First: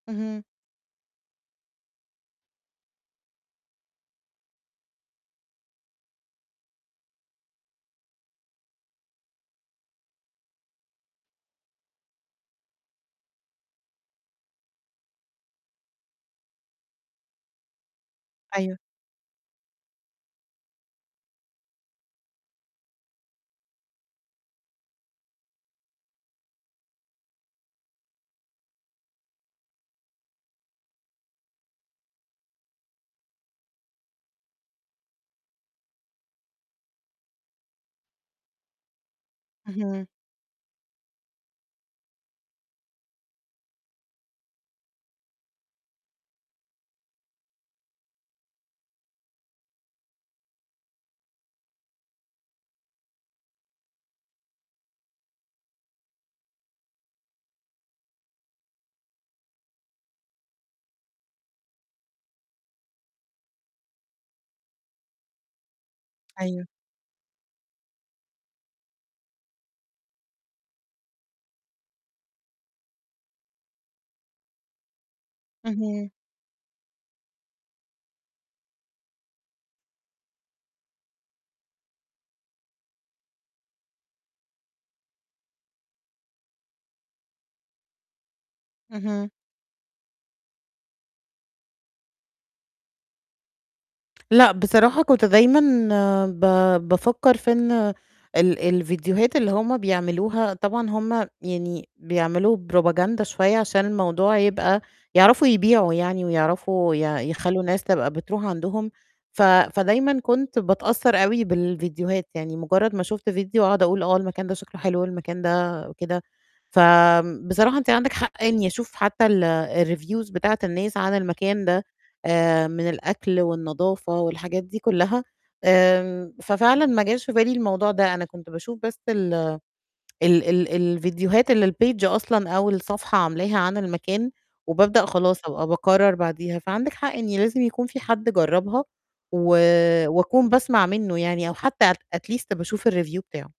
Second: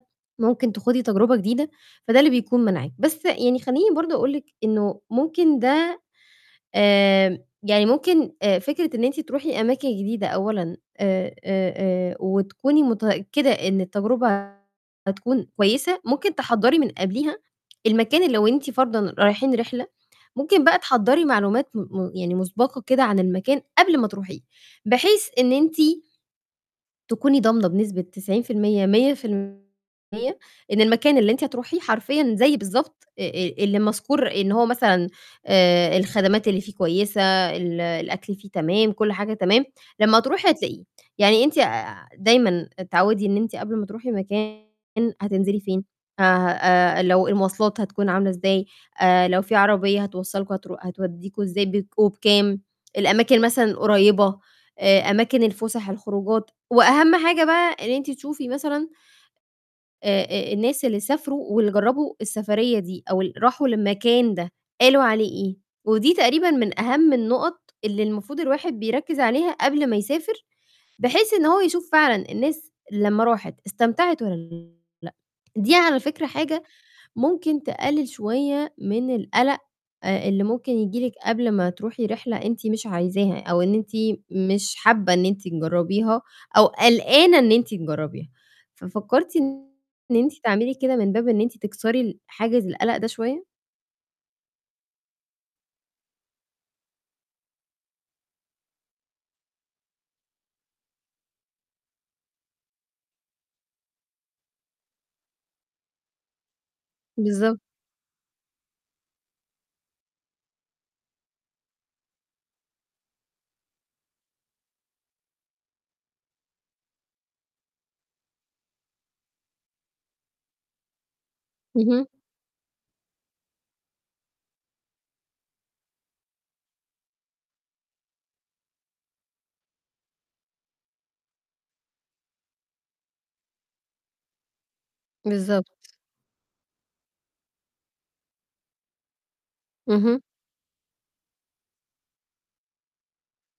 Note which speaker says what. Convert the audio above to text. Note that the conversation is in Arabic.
Speaker 1: اهم.
Speaker 2: ممكن تخوضي تجربة جديدة، فده اللي بيكون مانعِك. بس يعني خلّيني برضه أقول لِك إنه ممكن ده آمم، يعني ممكن آآ، فكرة إن أنتِ تروحي أماكن جديدة أولًا آآ آآ آآ، وتكوني متأكدة إن التجربة هتكون كويسة، ممكن تحضّري من قَبليها المكان لو أنتِ
Speaker 1: أيوه.
Speaker 2: فَرضًا رايحين رحلة، ممكن بقى تحضّري معلومات م م يعني مُسبَقة كده عن المكان قبل ما تروحيه، بحيث إن أنتِ تكوني ضامنة بنسبة 90%، 100% إن المكان اللي أنتِ هتروحيه حرفيًا زي بالضبط أ أ اللي مَذكور إن هو مثلًا آآ، الخدمات اللي فيه كويسة، ال الأكل فيه تمام، كل حاجة تمام،
Speaker 1: اهم.
Speaker 2: لمّا هتروحي هتلاقيه. يعني أنتِ آآ ع دايمًا اتعوّدي إن أنتِ قبل ما تروحي مكان، هتنزِلي فين ه ه آآ لو المواصلات هتكون عاملة إزاي آآ لو في عربية هتوصّلكم هترو هتودّيكم إزاي، بيتكم وبكام؟ الأماكن مثلًا القريّبة، آآ، أماكن الفسح، الخروجات وأهَم حاجة بقى إن أنتِ تشوفي مثلًا أ أ الناس اللي سافروا واللي جرَّبوا السفريّة دي أو اللي راحوا للمكان ده قالوا عليه إيه؟ ودي تقريبًا
Speaker 1: أيوه.
Speaker 2: من أهَم النقط اللي المفروض الواحد بيركّز عليها قبل ما يسافر، بحيث إن هو يشوف فعلًا الناس لمّا راحت استمتعت والّا لأ. دي على
Speaker 1: اهم.
Speaker 2: فكرة حاجة ممكن تقلِّل شوية من القَلق آآ اللي ممكن ييجي لِك قبل ما تروحي رِحلة أنتِ مش عايزاها أو إن أنتِ مش حابّة إن أنتِ تجرَّبيها أو قَلقانة إن أنتِ تجرَّبيها.
Speaker 1: اهم.
Speaker 2: ففكرتِ إن أنتِ تعملي كده من باب إن أنتِ تكسري ال حاجز القَلق ده شوية؟
Speaker 1: لأ، بصراحة كنت دايمًا ب بافكّر في إن ال الفيديوهات اللي هُم بيعملوها طبعًا هُم يعني بيعملوا propaganda شوية عشان الموضوع يبقى يعرفوا يبيعوا يعني ويعرفوا يع
Speaker 2: بالضبط.
Speaker 1: يخلّوا الناس تبقى بتروح عندهم. ف فدايمًا كنت باتأثّر أوي بالفيديوهات يعني مُجرّد ما شُفت فيديو أقعُد أقول آه المكان ده شكله حلو والمكان ده وكده. فآمم بصراحة أنتِ عندِك حق يعني أشوف حتى ال الreviews بتاعة الناس عن المكان ده
Speaker 2: اهم.
Speaker 1: آآ، من الأكل والنضافة والحاجات دي كلّها. آمم، ففعلًا ما جاش في بالي الموضوع ده، أنا كنت باشوف بس ال ال ال الفيديوهات اللي الpage أصلًا أو الصفحة عاملاها عن المكان وبابدأ خلاص أبقى
Speaker 2: بالضبط.
Speaker 1: باقرَر بعديها. فعندِك حق إن لازم يكون فيه حد جرَّبها، و
Speaker 2: اهم.
Speaker 1: وأكون باسمَع منُّه يعني أو حتى ات at least باشوف الreview بتاعه.